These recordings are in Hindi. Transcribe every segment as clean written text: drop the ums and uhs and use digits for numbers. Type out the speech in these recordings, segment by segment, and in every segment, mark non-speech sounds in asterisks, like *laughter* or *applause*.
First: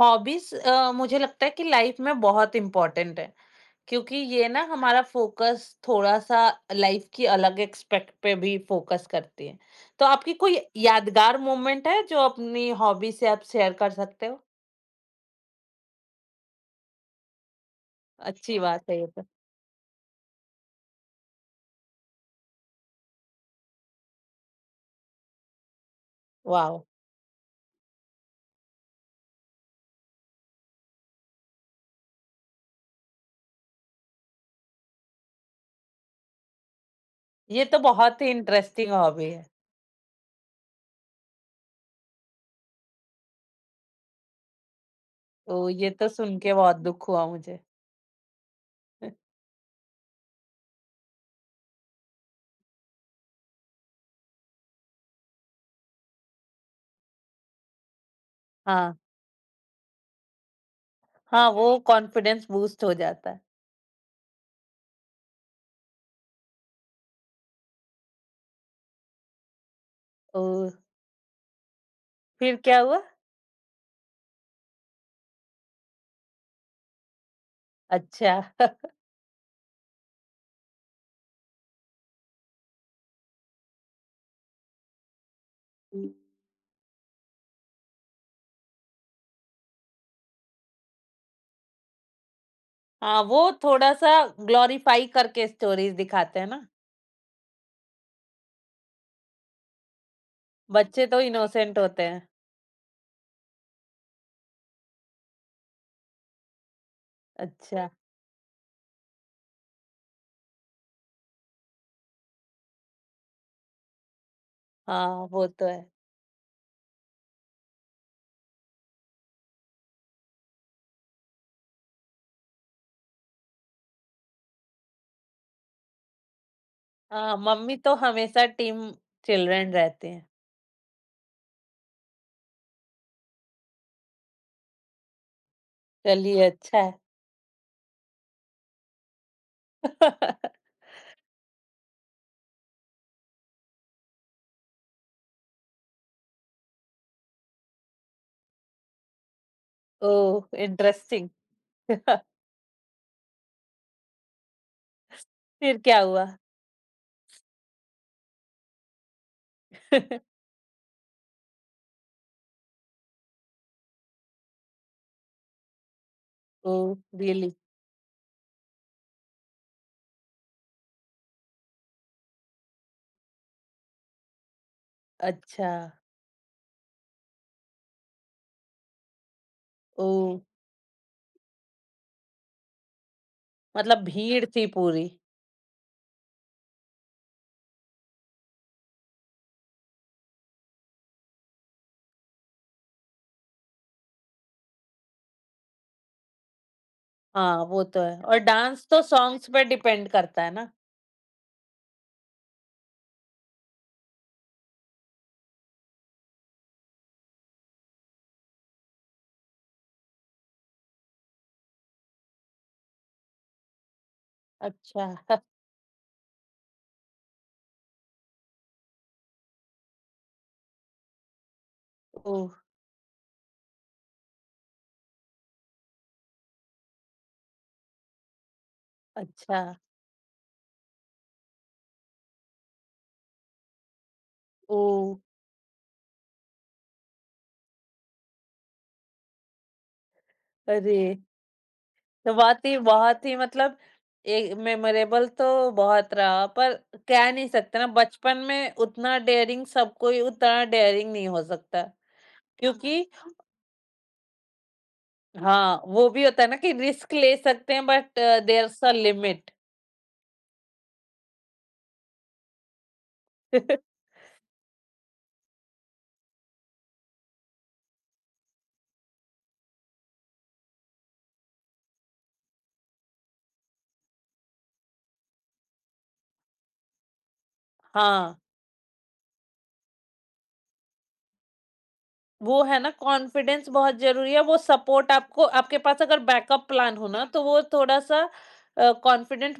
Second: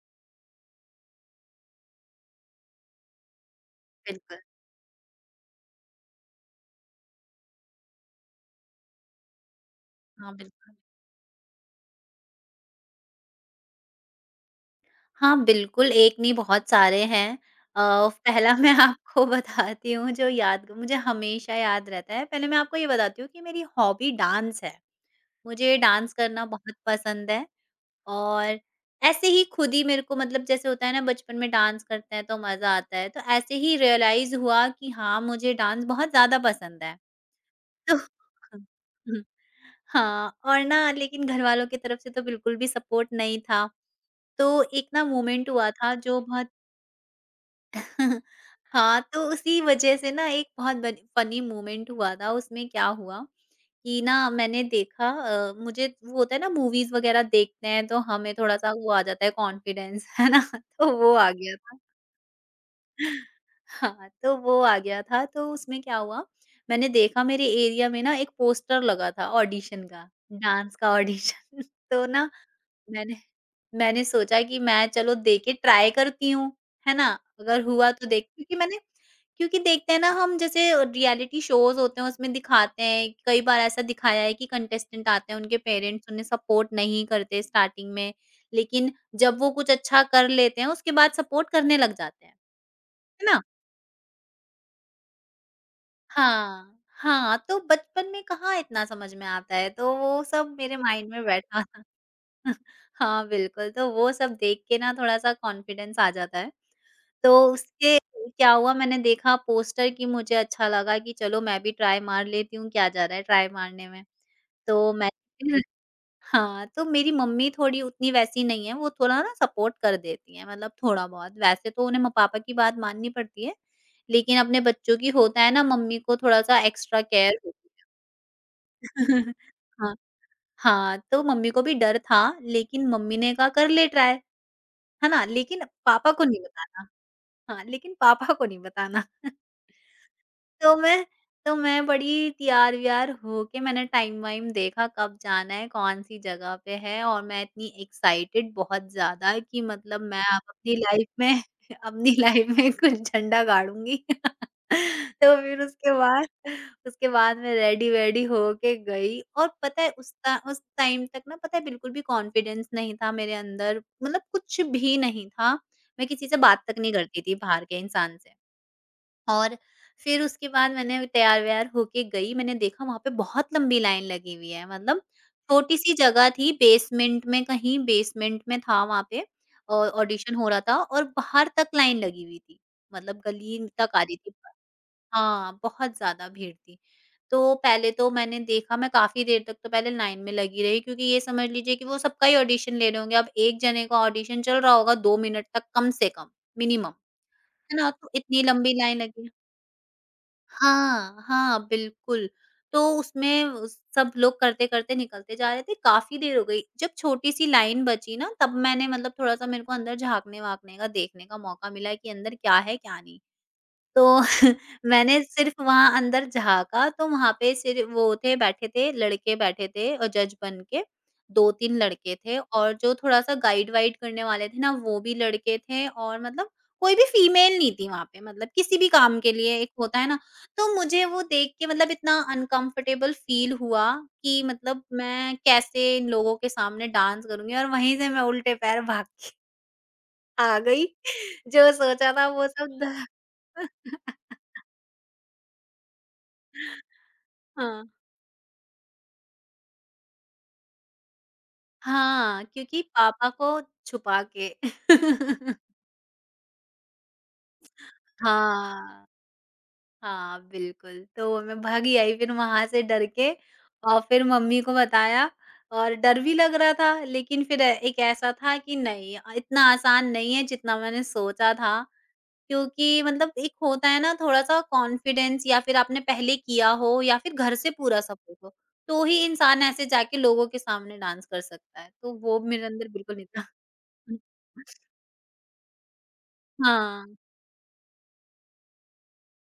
हॉबीज मुझे लगता है कि लाइफ में बहुत इम्पोर्टेंट है क्योंकि बिल्कुल, ये ना हमारा फोकस थोड़ा सा लाइफ की अलग एक्सपेक्ट पे भी फोकस करती है। तो आपकी हाँ, कोई बिल्कुल। यादगार मोमेंट है जो अपनी हॉबी से आप शेयर कर सकते हो? हाँ, बिल्कुल, एक नहीं बहुत सारे हैं। पहला अच्छी मैं बात *laughs* है ये तो। आपको बताती हूँ जो याद मुझे हमेशा याद रहता है। पहले मैं आपको ये बताती हूँ कि मेरी हॉबी डांस है। मुझे डांस करना बहुत वाह। पसंद है और ऐसे ही खुद ही मेरे को मतलब जैसे होता है ना बचपन में डांस करते हैं तो मज़ा आता है, तो ऐसे ही रियलाइज़ हुआ कि हाँ, मुझे डांस बहुत ज़्यादा पसंद है। ये तो तो बहुत ही इंटरेस्टिंग *laughs* हुँ, हॉबी है। हाँ, और ना लेकिन घरवालों की तरफ से तो बिल्कुल भी सपोर्ट नहीं था। तो एक ना मोमेंट तो हुआ ये था तो जो सुन बहुत के बहुत दुख हुआ मुझे। *laughs* हाँ, तो *laughs* उसी वजह से ना एक बहुत बन फनी मोमेंट हुआ था। उसमें क्या हुआ कि ना मैंने देखा मुझे वो होता है ना मूवीज़ वग़ैरह देखते हैं तो हमें थोड़ा-सा वो हाँ। आ जाता है कॉन्फिडेंस, है ना? *laughs* तो वो आ हाँ, गया वो था। कॉन्फिडेंस बूस्ट हो जाता है। हाँ, तो वो आ गया था। तो उसमें क्या हुआ, मैंने देखा मेरे एरिया में ना एक पोस्टर लगा था ऑडिशन का, ओ, डांस का ऑडिशन। *laughs* तो ना फिर क्या हुआ? मैंने मैंने सोचा कि मैं चलो दे के ट्राई करती हूँ, है ना? अगर हुआ तो देख अच्छा। *laughs* क्योंकि देखते हैं ना हम जैसे रियलिटी शोज़ होते हैं उसमें दिखाते हैं, कई बार ऐसा दिखाया है कि कंटेस्टेंट आते हैं, उनके पेरेंट्स उन्हें सपोर्ट नहीं करते स्टार्टिंग में, लेकिन जब वो कुछ अच्छा कर लेते हैं उसके बाद सपोर्ट करने लग जाते हैं, हाँ, है वो ना? थोड़ा-सा ग्लोरीफाई करके स्टोरीज़ दिखाते हैं ना। हाँ, हाँ, तो बचपन में कहाँ इतना समझ में आता है, तो वो सब मेरे बच्चे माइंड तो में बैठा इनोसेंट था। होते हैं। *laughs* हाँ, बिल्कुल, तो वो सब देख के ना थोड़ा-सा कॉन्फिडेंस आ जाता है। तो अच्छा। उसके क्या हुआ मैंने देखा पोस्टर कि मुझे अच्छा लगा कि चलो मैं भी ट्राई मार लेती हूँ, क्या जा रहा है ट्राई मारने में। तो मैं हाँ, वो *laughs* तो है। हाँ, तो मेरी मम्मी थोड़ी उतनी वैसी नहीं है, वो थोड़ा ना सपोर्ट कर देती हैं मतलब थोड़ा-बहुत। वैसे तो उन्हें म पापा की बात माननी पड़ती है, लेकिन अपने बच्चों की होता है ना मम्मी को थोड़ा-सा एक्स्ट्रा हाँ, केयर होती मम्मी तो हमेशा है। टीम *laughs* चिल्ड्रन हाँ, रहती हैं। हाँ, तो मम्मी को भी डर था लेकिन मम्मी ने कहा कर ले ट्राई, है ना? लेकिन पापा को नहीं चलिए अच्छा बताना। है। हाँ, लेकिन पापा को नहीं बताना। तो *laughs* मैं तो मैं बड़ी तैयार-व्यार होके मैंने टाइम-वाइम देखा कब जाना है, कौन-सी जगह पे है और मैं इतनी एक्साइटेड बहुत ज़्यादा कि मतलब मैं अब ओह! अपनी लाइफ इंटरेस्टिंग। में *laughs* अपनी *laughs* लाइफ में कुछ झंडा गाड़ूँगी। *laughs* तो फिर फिर उसके क्या हुआ? बाद उसके बाद मैं रेडी-वेडी होके गई और पता है *laughs* उस टाइम तक ना पता है बिल्कुल भी कॉन्फिडेंस नहीं था मेरे अंदर मतलब कुछ भी नहीं था। मैं किसी से बात तक ओह! नहीं करती थी रियली? बाहर के इंसान से। और फिर उसके बाद मैंने तैयार-वैयार होके गई, मैंने देखा वहाँ पे बहुत लंबी लाइन लगी हुई है, मतलब अच्छा। छोटी-सी जगह थी बेसमेंट में कहीं बेसमेंट में था वहाँ पे ओह! ऑडिशन हो रहा था और बाहर तक लाइन लगी हुई थी, मतलब गली तक मतलब आ रही थी। भीड़ थी पूरी। हाँ, बहुत ज़्यादा भीड़ थी। तो पहले तो मैंने देखा मैं काफ़ी देर तक तो पहले लाइन में लगी रही क्योंकि ये समझ लीजिए कि वो सबका ही ऑडिशन ले रहे होंगे, अब एक जने का ऑडिशन चल रहा होगा 2 मिनट तक कम से कम, मिनिमम, हाँ, है वो ना? तो तो है और इतनी लंबी डांस लाइन तो लगी। सॉन्ग्स पे डिपेंड करता है ना? हाँ, हाँ, बिल्कुल। तो उसमें उस सब लोग करते-करते निकलते जा रहे थे, काफ़ी देर हो गई। जब छोटी-सी लाइन बची ना तब मैंने मतलब थोड़ा-सा मेरे को अंदर झाँकने-वाँकने का, देखने का मौका मिला कि अंदर क्या है, क्या नहीं। तो अच्छा। मैंने *laughs* सिर्फ़ वहाँ अंदर झाँका तो वहाँ पे सिर्फ़ वो थे बैठे थे, लड़के बैठे थे जज बन के, 2-3 लड़के थे ओह! और जो थोड़ा-सा गाइड-वाइड करने वाले थे ना वो भी लड़के थे और मतलब कोई भी फ़ीमेल नहीं थी वहाँ पे मतलब किसी भी काम के लिए अच्छा। एक होता है ना, तो मुझे वो देख के मतलब इतना अनकम्फ़र्टेबल फ़ील हुआ कि मतलब ओह! मैं कैसे इन लोगों के सामने डांस करूँगी और वहीं से मैं उल्टे पैर भाग के आ गई, अरे! *laughs* जो सोचा था वो वाक़ई सब ध बहुत ही मतलब *laughs* ए मेमोरेबल तो बहुत रहा, पर कह नहीं सकते हाँ, ना बचपन में उतना डेयरिंग, सब कोई उतना डेयरिंग नहीं हो सकता। हाँ। हाँ, क्योंकि क्योंकि पापा को छुपा के। *laughs* हाँ, वो भी होता है ना कि रिस्क ले सकते हैं, बट देयर इज़ अ हाँ, लिमिट। हाँ, बिल्कुल, तो मैं भागी आई फिर वहाँ से डर के *laughs* और फिर मम्मी को बताया और डर भी लग रहा था लेकिन फिर एक ऐसा था कि नहीं इतना आसान नहीं है जितना मैंने सोचा था क्योंकि मतलब एक होता है ना थोड़ा-सा कॉन्फिडेंस या फिर आपने पहले किया हो या फिर घर से पूरा हाँ। सपोर्ट हो, तो ही इंसान ऐसे जाके लोगों के सामने डांस कर सकता है, तो वो वो मेरे है अंदर ना, बिल्कुल नहीं था। कॉन्फिडेंस बहुत हुँ, ज़रूरी है, वो सपोर्ट आपको आपके पास अगर बैकअप प्लान हाँ। हो ना, तो वो थोड़ा-सा कॉन्फिडेंट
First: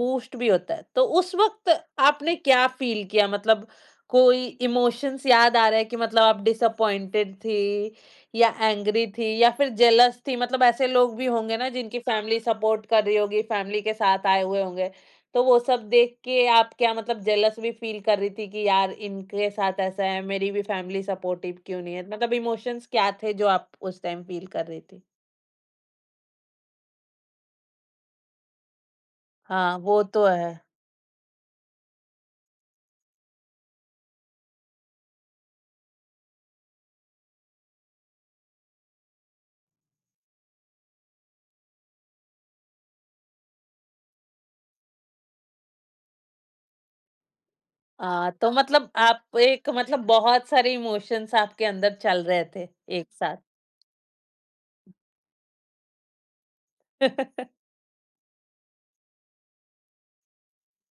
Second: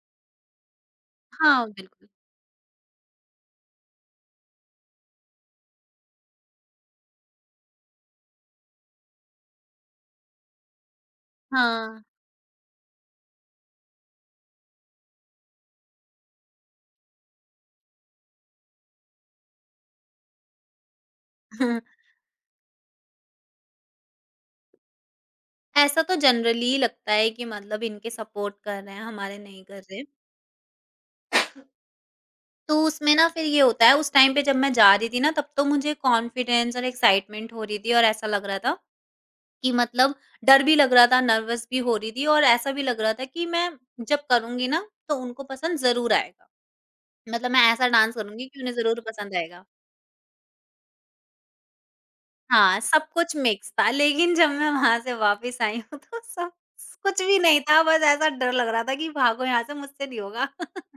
बूस्ट भी होता है। तो उस हाँ, वक़्त बिल्कुल। आपने क्या फ़ील किया? मतलब कोई इमोशंस याद आ रहा है कि मतलब आप डिसअपॉइंटेड थी या एंग्री थी या फिर जेलस थी? मतलब ऐसे लोग भी होंगे ना जिनकी हाँ। फैमिली सपोर्ट कर रही होगी, फैमिली के साथ आए हुए होंगे। तो वो सब देख के आप क्या, मतलब जेलस भी फील कर रही थी कि यार इनके साथ ऐसा है, मेरी भी फैमिली सपोर्टिव क्यों नहीं है? *laughs* मतलब इमोशंस क्या थे जो आप उस टाइम फील कर रही थी? ऐसा तो जनरली लगता है कि मतलब इनके सपोर्ट कर रहे हैं, हमारे नहीं हाँ, कर वो रहे। तो है। तो उसमें ना फिर ये होता है उस टाइम पे जब मैं जा रही थी ना तब तो मुझे कॉन्फिडेंस और एक्साइटमेंट हो रही थी और ऐसा लग रहा था कि मतलब डर भी लग रहा था, नर्वस भी हो रही थी और ऐसा भी लग रहा था कि मैं जब करूँगी ना तो उनको पसंद ज़रूर आएगा। मतलब मैं ऐसा डांस करूँगी तो कि उन्हें मतलब ज़रूर पसंद आप आएगा। एक मतलब बहुत सारे इमोशंस आपके अंदर चल रहे थे हाँ, सब एक कुछ साथ। मिक्स था, लेकिन जब मैं वहाँ से वापस आई हूँ तो सब कुछ भी नहीं *laughs* था, बस ऐसा डर लग रहा था कि भागो यहाँ से मुझसे नहीं होगा। *laughs*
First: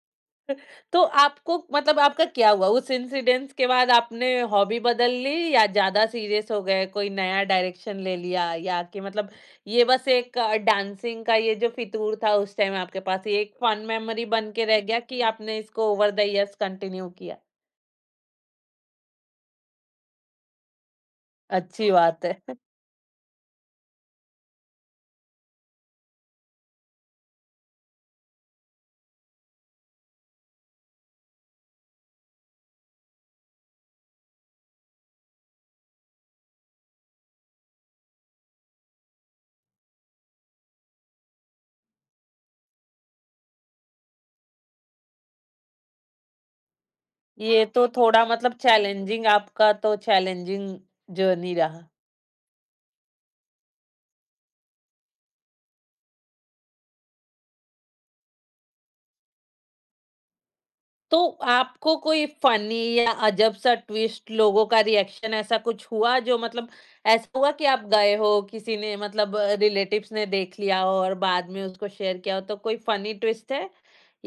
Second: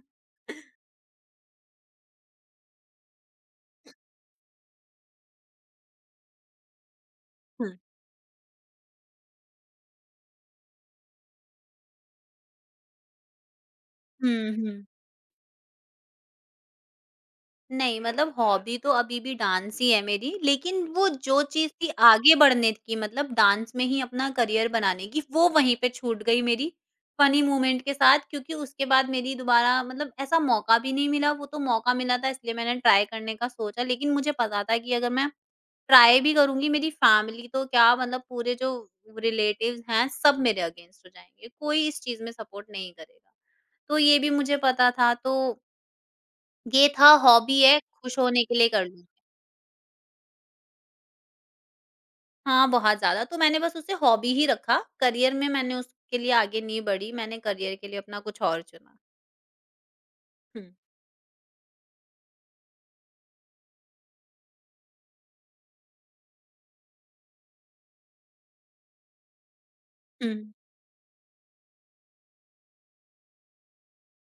तो आपको मतलब आपका क्या हुआ? उस इंसिडेंस के बाद आपने हॉबी बदल ली या ज़्यादा सीरियस हो गए, कोई नया हुँ, डायरेक्शन ले लिया, या कि मतलब ये बस एक डांसिंग का ये जो फितूर था उस टाइम आपके पास, ये एक फन मेमोरी बन हुँ, के रह हुँ। गया कि आपने इसको ओवर द इयर्स कंटिन्यू किया? नहीं, मतलब हॉबी तो अभी भी डांस ही है मेरी, लेकिन वो जो चीज़ थी अच्छी बात है। आगे *laughs* बढ़ने की मतलब डांस में ही अपना करियर बनाने की, वो वहीं पे छूट गई मेरी, फ़नी मोमेंट के साथ क्योंकि उसके बाद मेरी दोबारा मतलब ऐसा मौका भी नहीं मिला, वो तो मौका मिला था इसलिए मैंने ट्राई करने का सोचा, लेकिन मुझे पता था कि अगर मैं ट्राई भी करूँगी मेरी फैमिली तो क्या मतलब पूरे जो रिलेटिव्स हैं, सब मेरे अगेंस्ट हो जाएँगे, कोई इस चीज़ में सपोर्ट नहीं करेगा। तो ये भी मुझे पता था तो ये था हॉबी ये है, तो खुश थोड़ा होने मतलब के लिए कर लूँगी। चैलेंजिंग, आपका तो चैलेंजिंग जर्नी रहा। हाँ, बहुत ज़्यादा तो मैंने बस उसे हॉबी ही रखा, करियर में मैंने उसके लिए आगे नहीं बढ़ी, मैंने करियर के लिए अपना कुछ और चुना। हुँ, तो आपको कोई फनी या अजब सा ट्विस्ट, लोगों का रिएक्शन ऐसा कुछ हुआ जो मतलब ऐसा हुआ कि आप गए हो, किसी ने मतलब रिलेटिव्स ने हुँ। देख लिया हो और बाद में उसको शेयर किया हो, तो कोई फनी ट्विस्ट है,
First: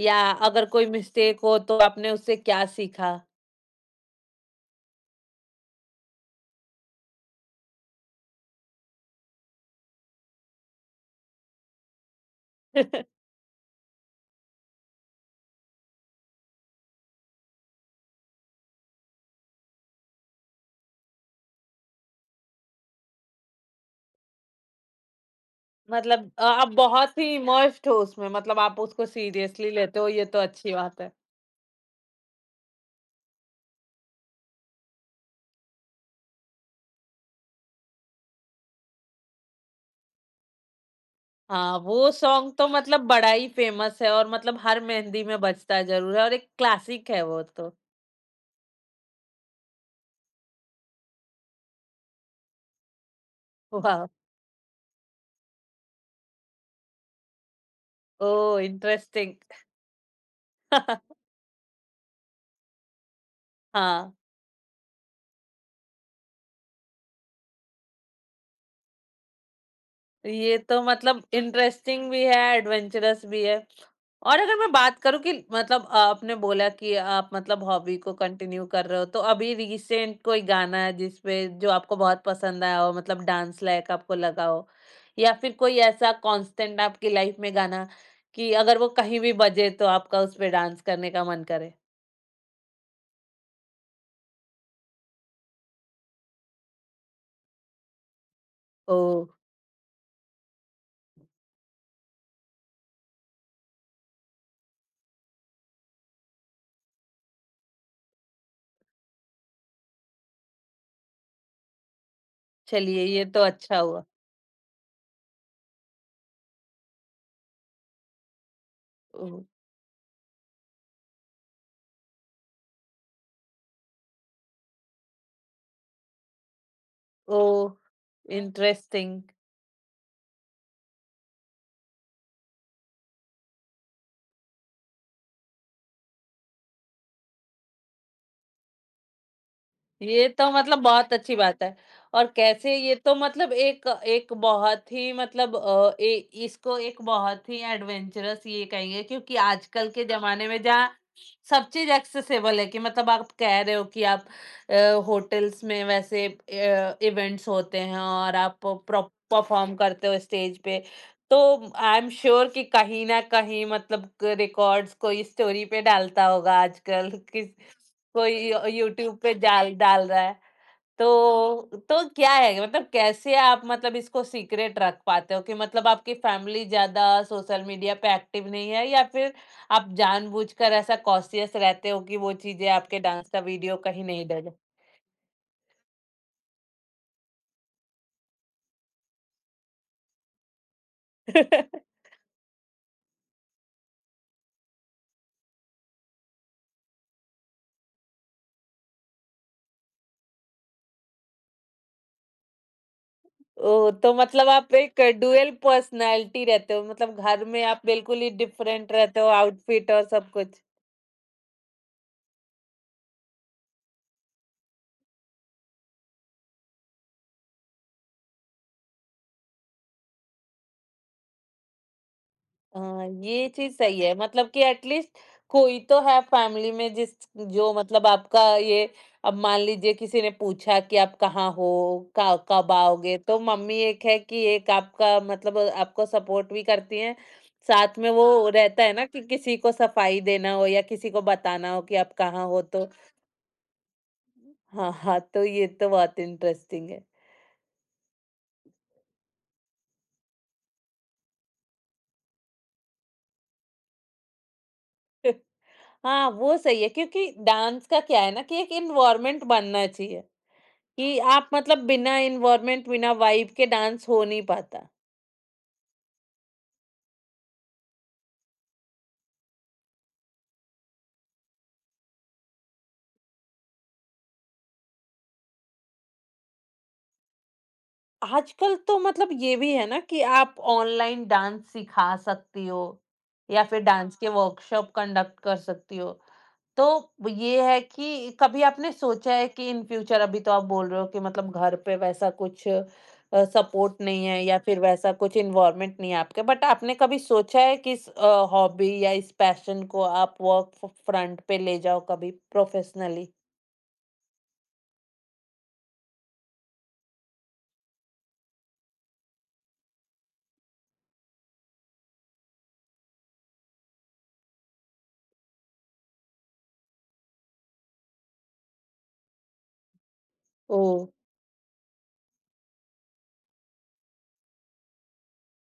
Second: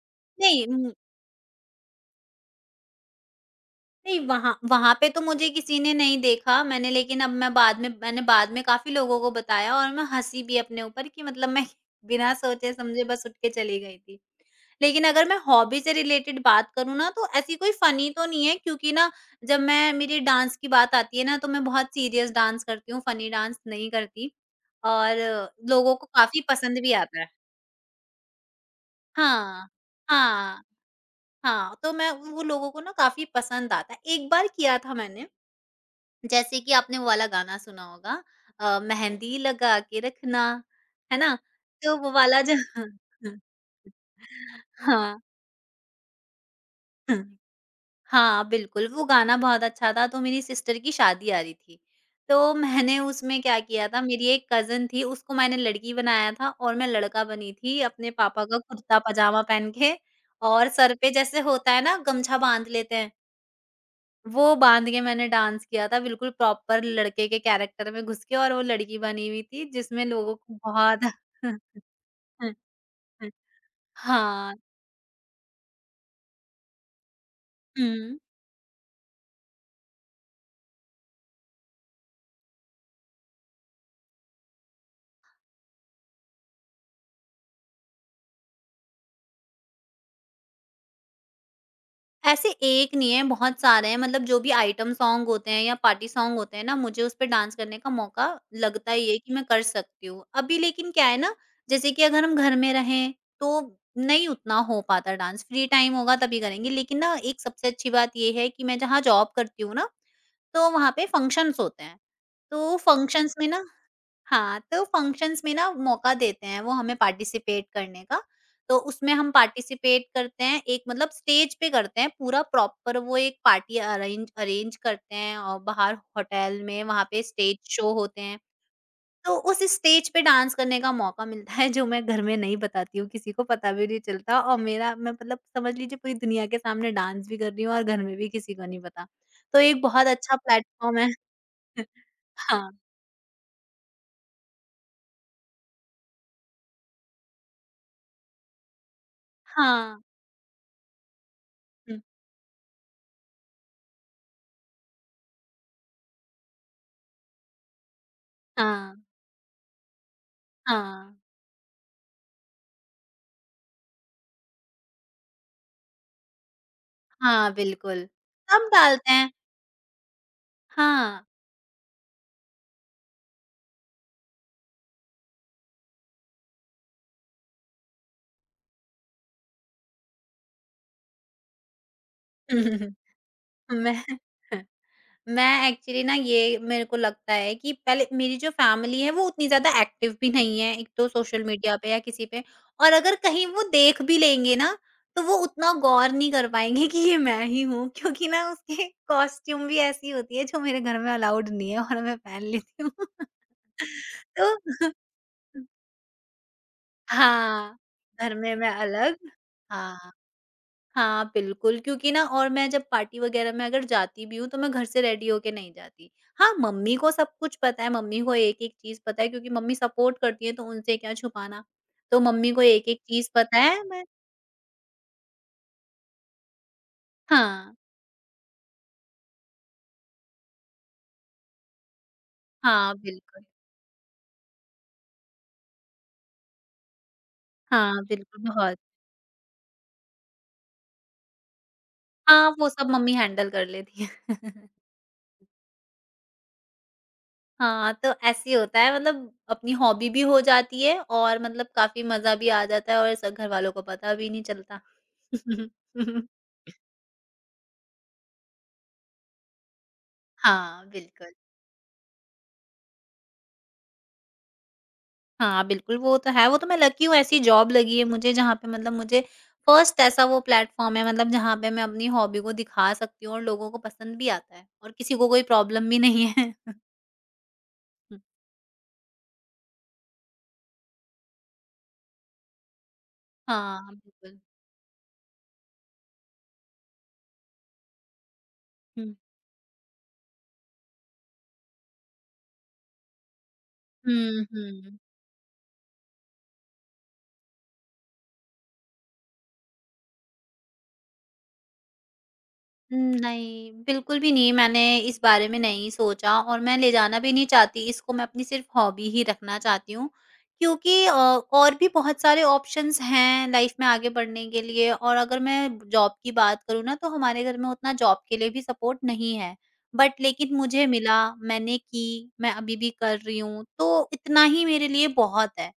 या अगर नहीं कोई मिस्टेक हो तो आपने उससे क्या सीखा? नहीं वहाँ वहाँ पे तो मुझे किसी ने नहीं देखा मैंने लेकिन अब मैं बाद में मैंने बाद में काफ़ी लोगों को बताया और मैं हँसी भी अपने ऊपर कि मतलब मैं *laughs* बिना *laughs* सोचे-समझे बस उठ के चली गई थी। लेकिन अगर मैं हॉबी से रिलेटेड बात करूँ ना तो ऐसी कोई फ़नी तो नहीं है क्योंकि ना जब मैं मेरी डांस की बात आती है ना तो मैं बहुत सीरियस डांस करती हूँ, फ़नी डांस नहीं करती और लोगों को मतलब काफ़ी आप पसंद भी बहुत आता ही है। इमर्स्ड हो उसमें, मतलब आप उसको हाँ। सीरियसली लेते हो, ये तो हाँ, अच्छी बात है। हाँ, तो मैं वो लोगों को ना काफ़ी पसंद आता है। एक बार किया था मैंने, जैसे कि आपने वो वाला गाना सुना होगा मेहंदी लगा के रखना, है ना? हाँ, तो वो वो वाला सॉन्ग जो तो मतलब बड़ा *laughs* ही फेमस है और मतलब हर हाँ, मेहंदी में बजता जरूर है और एक क्लासिक है हाँ। वो तो। हाँ, बिल्कुल, वो गाना बहुत अच्छा था तो मेरी सिस्टर की शादी आ रही थी। तो मैंने उसमें क्या किया था वाह। मेरी एक कज़िन थी उसको मैंने लड़की बनाया था और मैं लड़का बनी थी अपने पापा का ओह! इंटरेस्टिंग। कुर्ता-पजामा पहन के और सर पे *laughs* जैसे होता है ना गमछा बाँध लेते हैं, हाँ, वो बाँध के मैंने डांस किया था बिल्कुल प्रॉपर लड़के के कैरेक्टर में घुस के और वो लड़की बनी हुई थी जिसमें लोगों को ये तो बहुत मतलब *laughs* हाँ, इंटरेस्टिंग भी है, हुँ, एडवेंचरस हुँ। भी है। और हाँ। अगर मैं बात करूँ कि मतलब आपने बोला कि आप मतलब हॉबी को हुँ। कंटिन्यू कर रहे हो, तो अभी रिसेंट कोई गाना है जिसपे जो आपको बहुत पसंद आया हो, मतलब डांस लायक आपको लगा हो? या फिर कोई ऐसा कांस्टेंट आपकी लाइफ में गाना कि अगर वो कहीं भी बजे तो आपका उस पे डांस करने का मन करे? ऐसे एक नहीं है, बहुत सारे हैं मतलब जो भी आइटम सॉन्ग होते हैं या पार्टी सॉन्ग होते हैं ना, मुझे उस पे डांस करने का मौका लगता ही है ओह! कि मैं कर सकती हूँ। अभी लेकिन क्या है ना, जैसे कि अगर हम घर में रहें, तो नहीं उतना हो पाता डांस, फ्री टाइम होगा तभी करेंगे। लेकिन ना एक सबसे अच्छी बात ये है कि मैं जहाँ जॉब करती हूँ ना, तो वहाँ पे फंक्शन्स होते हैं। तो चलिए ये फंक्शन्स तो में ना अच्छा हुआ। हाँ, तो फंक्शंस में ना मौका देते हैं वो हमें पार्टिसिपेट करने का। तो उसमें हम ओह! पार्टिसिपेट करते हैं एक मतलब स्टेज पे करते हैं पूरा प्रॉपर वो एक पार्टी अरेंज अरेंज करते हैं और बाहर होटल में वहाँ पे स्टेज ओह! शो होते हैं। इंटरेस्टिंग। तो उस स्टेज पे डांस करने का मौका मिलता है जो मैं घर में नहीं बताती हूँ, किसी को पता भी नहीं चलता और मेरा मैं मतलब समझ लीजिए पूरी दुनिया के सामने डांस भी कर रही हूँ और घर में भी किसी को नहीं पता। तो एक बहुत ये अच्छा तो मतलब प्लेटफ़ॉर्म है। बहुत अच्छी बात है। *laughs* और हाँ, कैसे, ये तो मतलब एक एक बहुत ही मतलब ए इसको एक बहुत ही एडवेंचरस ये कहेंगे क्योंकि आजकल हाँ, के ज़माने में जहाँ सब चीज़ हुँ, एक्सेसिबल है कि मतलब आप कह रहे हो कि आप अ, होटल्स में वैसे इवेंट्स होते हैं और आप प्रो हाँ। परफ़ॉर्म करते हो स्टेज पे। हाँ, तो आई एम श्योर कि कहीं न कहीं मतलब क रिकॉर्ड्स कोई स्टोरी पे डालता होगा आजकल, किस हाँ, बिल्कुल। कोई यू सब डालते यूट्यूब हैं, पे डाल डाल रहा है। तो हाँ। तो क्या है मतलब कैसे आप मतलब इसको सीक्रेट रख पाते हो? कि मतलब आपकी फैमिली ज़्यादा सोशल मीडिया पे एक्टिव नहीं है, या फिर आप जानबूझकर ऐसा कॉशियस रहते हो कि वो चीज़ें *laughs* आपके डांस का वीडियो कहीं मैं नहीं डले? मैं एक्चुअली ना ये मेरे को लगता है कि पहले मेरी जो फ़ैमिली है वो उतनी ज़्यादा एक्टिव भी नहीं है, एक तो सोशल मीडिया पे या *laughs* किसी पे और अगर कहीं वो देख भी लेंगे ना, तो वो उतना गौर नहीं कर पाएँगे कि ये मैं ही हूँ क्योंकि ना उसके कॉस्ट्यूम भी ऐसी होती है जो मेरे घर में अलाउड नहीं है और मैं पहन लेती हूँ। ओह! तो मतलब *laughs* आप तो एक ड्यूअल पर्सनैलिटी रहते हो, मतलब घर में हाँ, आप बिल्कुल ही घर में मैं डिफरेंट अलग। रहते हो, आउटफिट और हाँ। सब कुछ। हाँ, बिल्कुल, क्योंकि ना और मैं जब पार्टी वग़ैरह में अगर जाती भी हूँ, तो मैं घर से रेडी होके नहीं जाती। हाँ, मम्मी को सब कुछ पता है, मम्मी को एक-एक चीज़ पता है क्योंकि मम्मी सपोर्ट करती हैं, तो उनसे क्या छुपाना। तो मम्मी को एक-एक हाँ, चीज़ ये पता चीज़ है सही मैं। है मतलब कि एटलीस्ट कोई तो है फैमिली में जिस जो हाँ, मतलब आपका ये अब मान लीजिए किसी ने पूछा कि आप कहाँ हो, का कब हाँ, आओगे, तो बिल्कुल। मम्मी एक है कि एक आपका मतलब आपको सपोर्ट भी करती हैं, साथ हाँ, में वो बिल्कुल, हाँ। बहुत। रहता है ना कि किसी को सफाई देना हो या किसी को बताना हो कि आप कहाँ हाँ, हो वो तो। सब मम्मी हैंडल कर लेती हैं। *laughs* हाँ, हाँ, तो ये तो बहुत इंटरेस्टिंग है। हाँ, तो ऐसे ही होता है मतलब अपनी हॉबी भी हो जाती है और मतलब काफ़ी मज़ा भी आ जाता है और स घरवालों को पता भी नहीं चलता। *laughs* *laughs* हाँ, वो सही है क्योंकि डांस का क्या है ना कि एक एनवायरनमेंट बनना चाहिए। हाँ, कि बिल्कुल। आप मतलब बिना इन्वायरमेंट, बिना वाइब के डांस हो नहीं पाता। हाँ, बिल्कुल, वो तो है, वो तो मैं लकी हूँ ऐसी जॉब लगी है मुझे जहाँ पे मतलब मुझे फर्स्ट ऐसा वो प्लेटफ़ॉर्म है मतलब जहाँ पे मैं अपनी हॉबी को दिखा सकती हूँ और लोगों को पसंद भी आता है और किसी को कोई प्रॉब्लम भी नहीं है। *laughs* आजकल तो मतलब ये भी है ना कि आप ऑनलाइन डांस सिखा सकती हो, या फिर हाँ, डांस के हाँ। बिल्कुल। वर्कशॉप कंडक्ट कर सकती हो। तो ये है कि कभी आपने हुँ। सोचा है कि इन फ्यूचर, अभी तो आप बोल रहे हो कि मतलब घर पे वैसा कुछ सपोर्ट नहीं है हुँ, या फिर हुँ। वैसा कुछ इन्वायरमेंट नहीं है आपके, बट आपने कभी सोचा है कि इस हॉबी या इस पैशन को आप वर्क फ फ्रंट पे ले जाओ कभी प्रोफेशनली? नहीं, बिल्कुल भी नहीं, मैंने इस बारे में नहीं सोचा और मैं ले जाना भी नहीं चाहती इसको, मैं अपनी सिर्फ़ हॉबी ही रखना चाहती हूँ। क्योंकि और भी बहुत सारे ऑप्शंस हैं लाइफ़ में आगे बढ़ने के लिए और अगर मैं जॉब की बात करूँ ना, तो हमारे घर में उतना जॉब के लिए भी सपोर्ट नहीं है। बट लेकिन मुझे ओह! मिला, मैंने की, मैं अभी भी कर रही हूँ, तो इतना ही मेरे लिए बहुत है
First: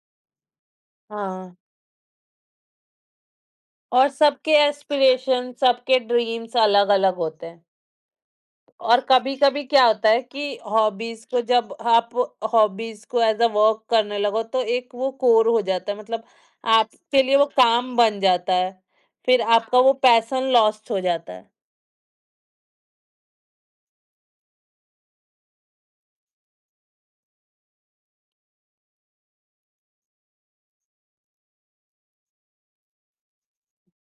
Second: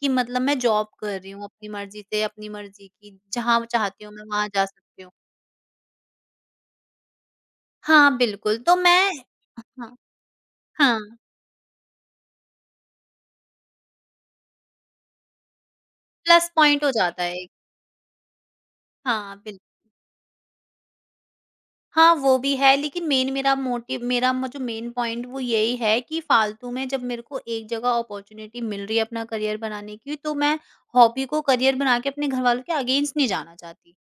कि मतलब मैं जॉब कर रही हूँ हाँ, अपनी मर्ज़ी से, अपनी मर्ज़ी की, जहाँ चाहती और हूँ मैं वहाँ सबके जा सकती हूँ। एस्पिरेशन, सबके ड्रीम्स अलग-अलग होते हैं। हाँ, बिल्कुल, तो और मैं। कभी-कभी क्या हाँ, होता है कि हाँ, हॉबीज़ को जब आप हॉबीज़ को एज़ अ वर्क करने लगो तो एक वो कोर हो जाता है, मतलब प्लस पॉइंट हो आपके जाता लिए है वो एक। काम बन जाता है, हाँ, फिर बिल। आपका वो पैशन लॉस्ट हो जाता है। हाँ, वो भी है लेकिन मेन मेरा मोटिव मेरा म जो मेन पॉइंट वो यही है कि फालतू में जब मेरे को एक जगह अपॉर्च्युनिटी मिल रही है अपना करियर बनाने की, तो मैं हॉबी को करियर बना के अपने घरवालों के अगेंस्ट नहीं जाना चाहती।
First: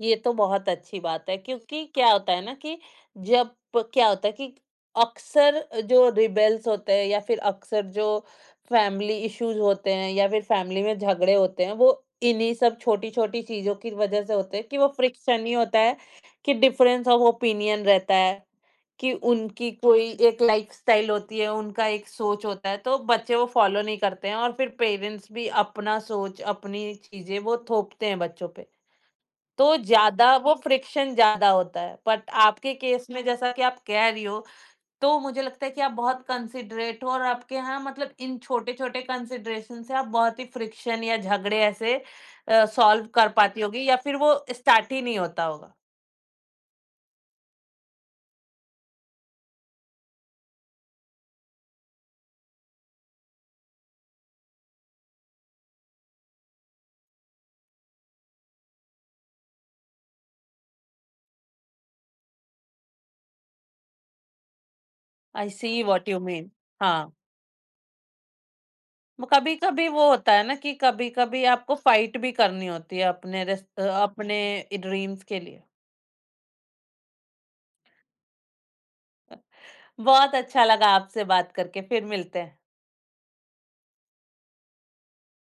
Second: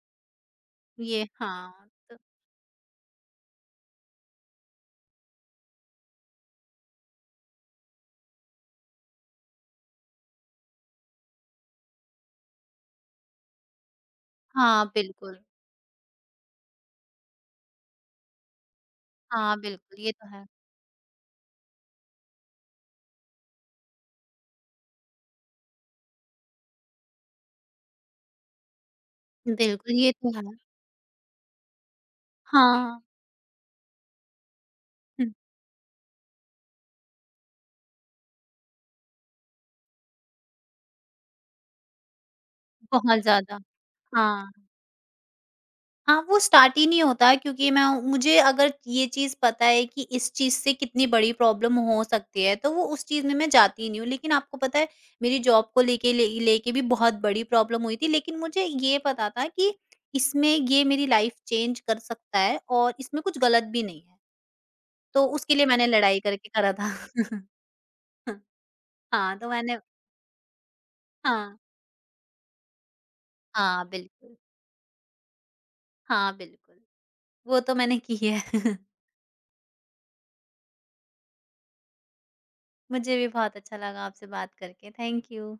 ये तो बहुत अच्छी ये बात है क्योंकि हाँ, क्या तो होता है ना कि जब क्या होता है कि अक्सर जो रिबेल्स होते हैं या फिर अक्सर जो फैमिली इश्यूज होते हैं या फिर फैमिली में झगड़े होते हैं, वो इन्हीं सब छोटी-छोटी चीज़ों की वजह से होते हैं कि हाँ, वो बिल्कुल। फ्रिक्शन ही होता है, कि डिफरेंस ऑफ ओपिनियन रहता है, कि हाँ, उनकी बिल्कुल, कोई ये तो एक है। लाइफस्टाइल होती है, उनका एक सोच होता है तो बच्चे वो फॉलो नहीं करते हैं और फिर पेरेंट्स भी अपना सोच, अपनी चीज़ें वो थोपते हैं बच्चों पे। तो बिल्कुल, ये तो ज़्यादा है। वो फ्रिक्शन ज़्यादा होता है। बट आपके हाँ, केस में जैसा कि आप कह रही हो, तो हुँ, मुझे लगता है कि आप बहुत कंसिडरेट हो और आपके यहाँ मतलब इन छोटे-छोटे कंसिडरेशन से आप बहुत ही फ्रिक्शन या झगड़े ऐसे सॉल्व बहुत कर ज़्यादा। पाती होगी या फिर वो हाँ। स्टार्ट ही नहीं होता होगा। हाँ, वो स्टार्ट ही नहीं होता क्योंकि मैं मुझे अगर ये चीज़ पता है कि इस चीज़ से कितनी बड़ी प्रॉब्लम हो सकती है, तो वो उस चीज़ में मैं जाती ही नहीं हूँ। लेकिन आपको पता है मेरी जॉब को लेके ले लेके भी बहुत बड़ी प्रॉब्लम हुई थी, लेकिन मुझे ये पता था कि इसमें ये मेरी लाइफ़ चेंज कर सकता है और इसमें कुछ गलत भी नहीं है। तो आई उसके लिए सी मैंने व्हाट यू लड़ाई करके मीन। करा था। हाँ, *laughs* वो हाँ, तो मैंने। कभी-कभी वो होता है ना कि कभी-कभी हाँ, आपको फाइट भी करनी होती है अपने रिस हाँ, बिल्कुल। अपने ड्रीम्स के लिए। हाँ, बिल्कुल। वो तो मैंने की है। *laughs* बहुत अच्छा लगा आपसे बात करके, फिर मिलते हैं। मुझे भी बहुत अच्छा लगा आपसे बात करके। Thank you.